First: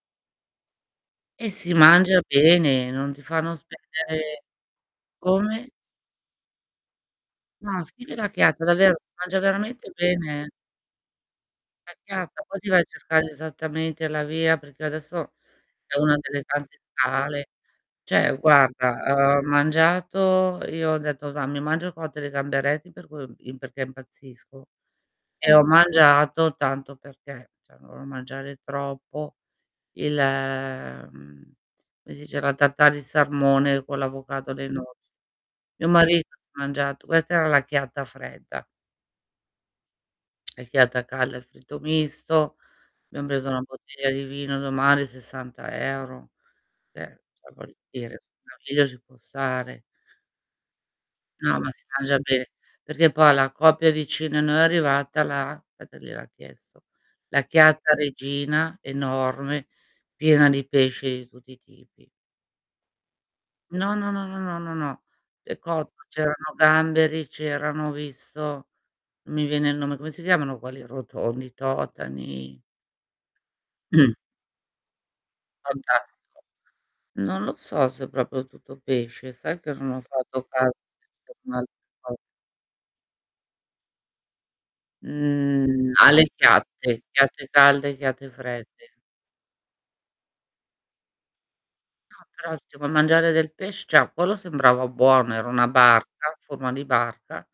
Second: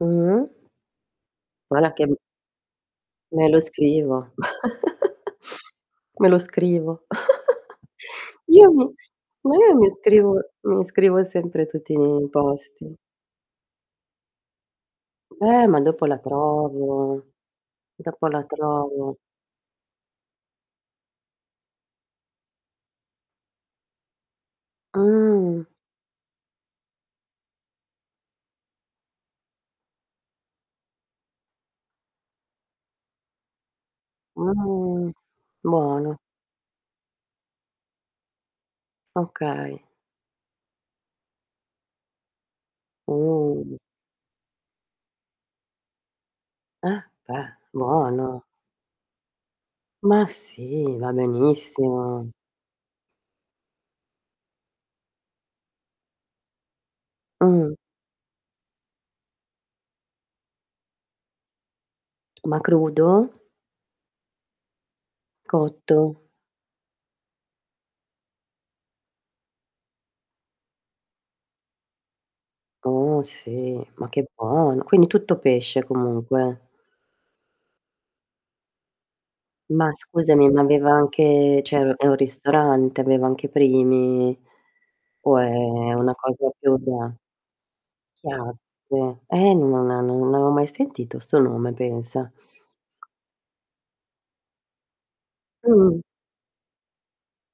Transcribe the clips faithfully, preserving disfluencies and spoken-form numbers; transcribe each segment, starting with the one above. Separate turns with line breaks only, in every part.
Mh-mh.
E si
guara che m
mangia bene, non ti
me
fanno
lo scrivo,
spendere come?
me lo scrivo.
No, scrivi "la chiatta"
Io mi
davvero, si mangia
ma io
veramente
mi scrivo
bene, eh.
mi scrivo sempre
"La
tutti nei
chiatta", poi ti vai a
posti.
cercare esattamente la via perché io adesso
Eh, ma
è
dopo
una
la
delle tante
trovo
sale.
dopo
ceh,
la trovo.
guarda, uhm, ho mangiato, io ho detto: "Va', mi mangio il cotto di gamberetti." Per cui, uhm, im perché impazzisco e ho
Mh!
mangiato tanto perché, ceh non volevo mangiare troppo il mhmm, come si dice la tartare di sarmone con l'avocado, le noci
Mh!
mio
Buono.
marito si è mangiato questa era la chiatta fredda.
Okay.
El chiatta calda, il fritto misto, abbiam preso una
Mh!
bottiglia di vino nomale sessanta euro.
Ah,
ceh,
beh,
cioè voglio dire,
buono.
una bottiglia ci può stare.
Ma sì, va
No ma si mangia
benissimo.
be perché poi alla coppia vicini a noi è arrivata la petta, gliel'ha chiesto, la
Mh.
chiatta regina, enorme, piena di pesce di tutti i tipi.
Ma crudo?
No, no, no, no, no, no, no, è cotto,
Cotto?
c'erano gamberi, c'erano ho visto, n mi viene il nome, come si chiamano quelli rotondi, i totani.
Oh sì, ma che buono. Quindi tutto pesce
Fantastico.
comunque.
Non lo so se è proprio tutto pesce, sai che
Ma
non ho fatto
scusami, ma
caso
aveva
se c'erano
anche,
altre
cioè u è un
cose.
ristorante, aveva anche primi o
Mhmm,
è una
Alle
cosa più
chiatte,
da
chiatte calde, chiatte fredde.
Chiatte, eh non non avevo mai sentito 'sto nome
No
pensa.
però se vuoi mangiare del pesc ceh quello sembrava buono, era una
Mh.
barca, a forma di barca,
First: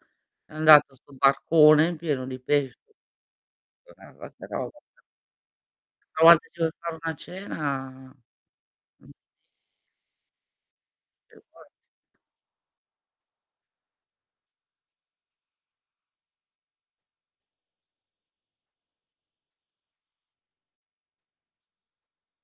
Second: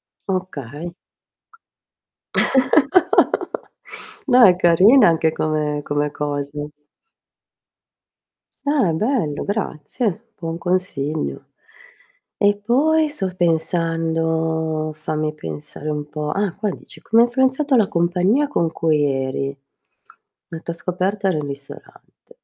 è
Okay.
andato 'sto barcone pieno di pesce [unintelligible] va
No
che
è
roba.
carina anche come come
A volte ci
cosa.
vuol fare una cena,
Ah
mh.
bello grazie, buon
Se
consiglio.
vuoi.
E poi sto pensando, fammi pensare un po', ah qua dici: "Come ha influenzato la compagnia con cui eri? La tua scoperta era un ristorante."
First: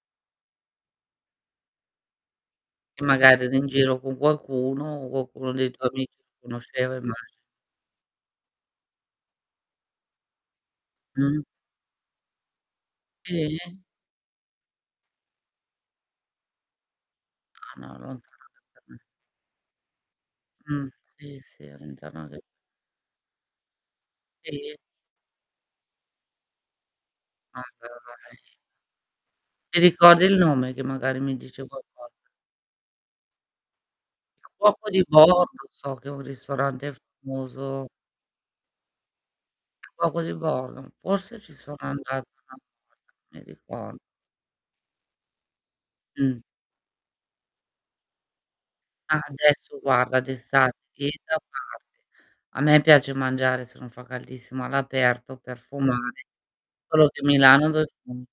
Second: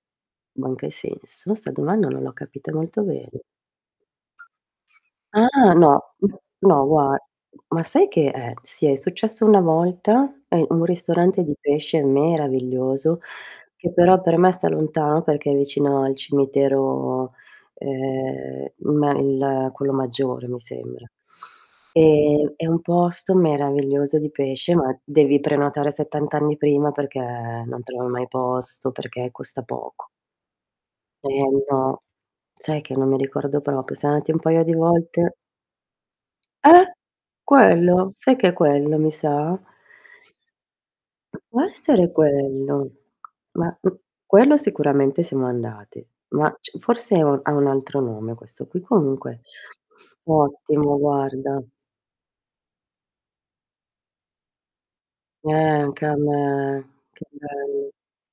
Ma in che senso? Io 'sta domanda non l'ho capita molto
Che
bene.
magari eri in giro con qualcuno, o quaccuno dei
Ah,
tuoi amici
no,
lo
no,
conosceva,
gua
immagino.
ma sai che eh sì, è successo una volta, a in un
Mh.
ristorante di pesce meraviglioso
Sì?
che però per me sta lontano perché è vicino al cimitero,
Ah no
ehm,
[unintelligible]
ma il quello maggiore mi
Mh,
sembra.
sì, sì, all'interno di
Ehm, è un posto meraviglioso di pesce,
Sì.
ma devi prenotare settant anni prima perché non trovi mai
[unintelligible]
posto, perché costa
Ti
poco.
ricordi il nome? Che magari
Eh
mi dice
no,
qualcosa?
sai che non mi ricordo propio, siamo andati un
Il
paio di
Cuoco di
volte.
Bordo so che è un
Eh!
ristorante famoso
Quello, sai che è quello mi sa?
Il Cuoco di Bordo, forse ci
Può
sono
essere
andata una volta
quello,
non mi
ma m
ricor
quello sicuramente siamo andati,
Mh.
ma c forse è u ha un altro nome questo qui
Ah
comunque
adesso, guarda, d'estate,
ottimo
tieni da
guarda.
parte, a me piace mangiare, se non fa caldissimo, all'aperto
Eh
per
anche a
fumare,
me,
solo che
che
Milano
bello.
[unintelligible]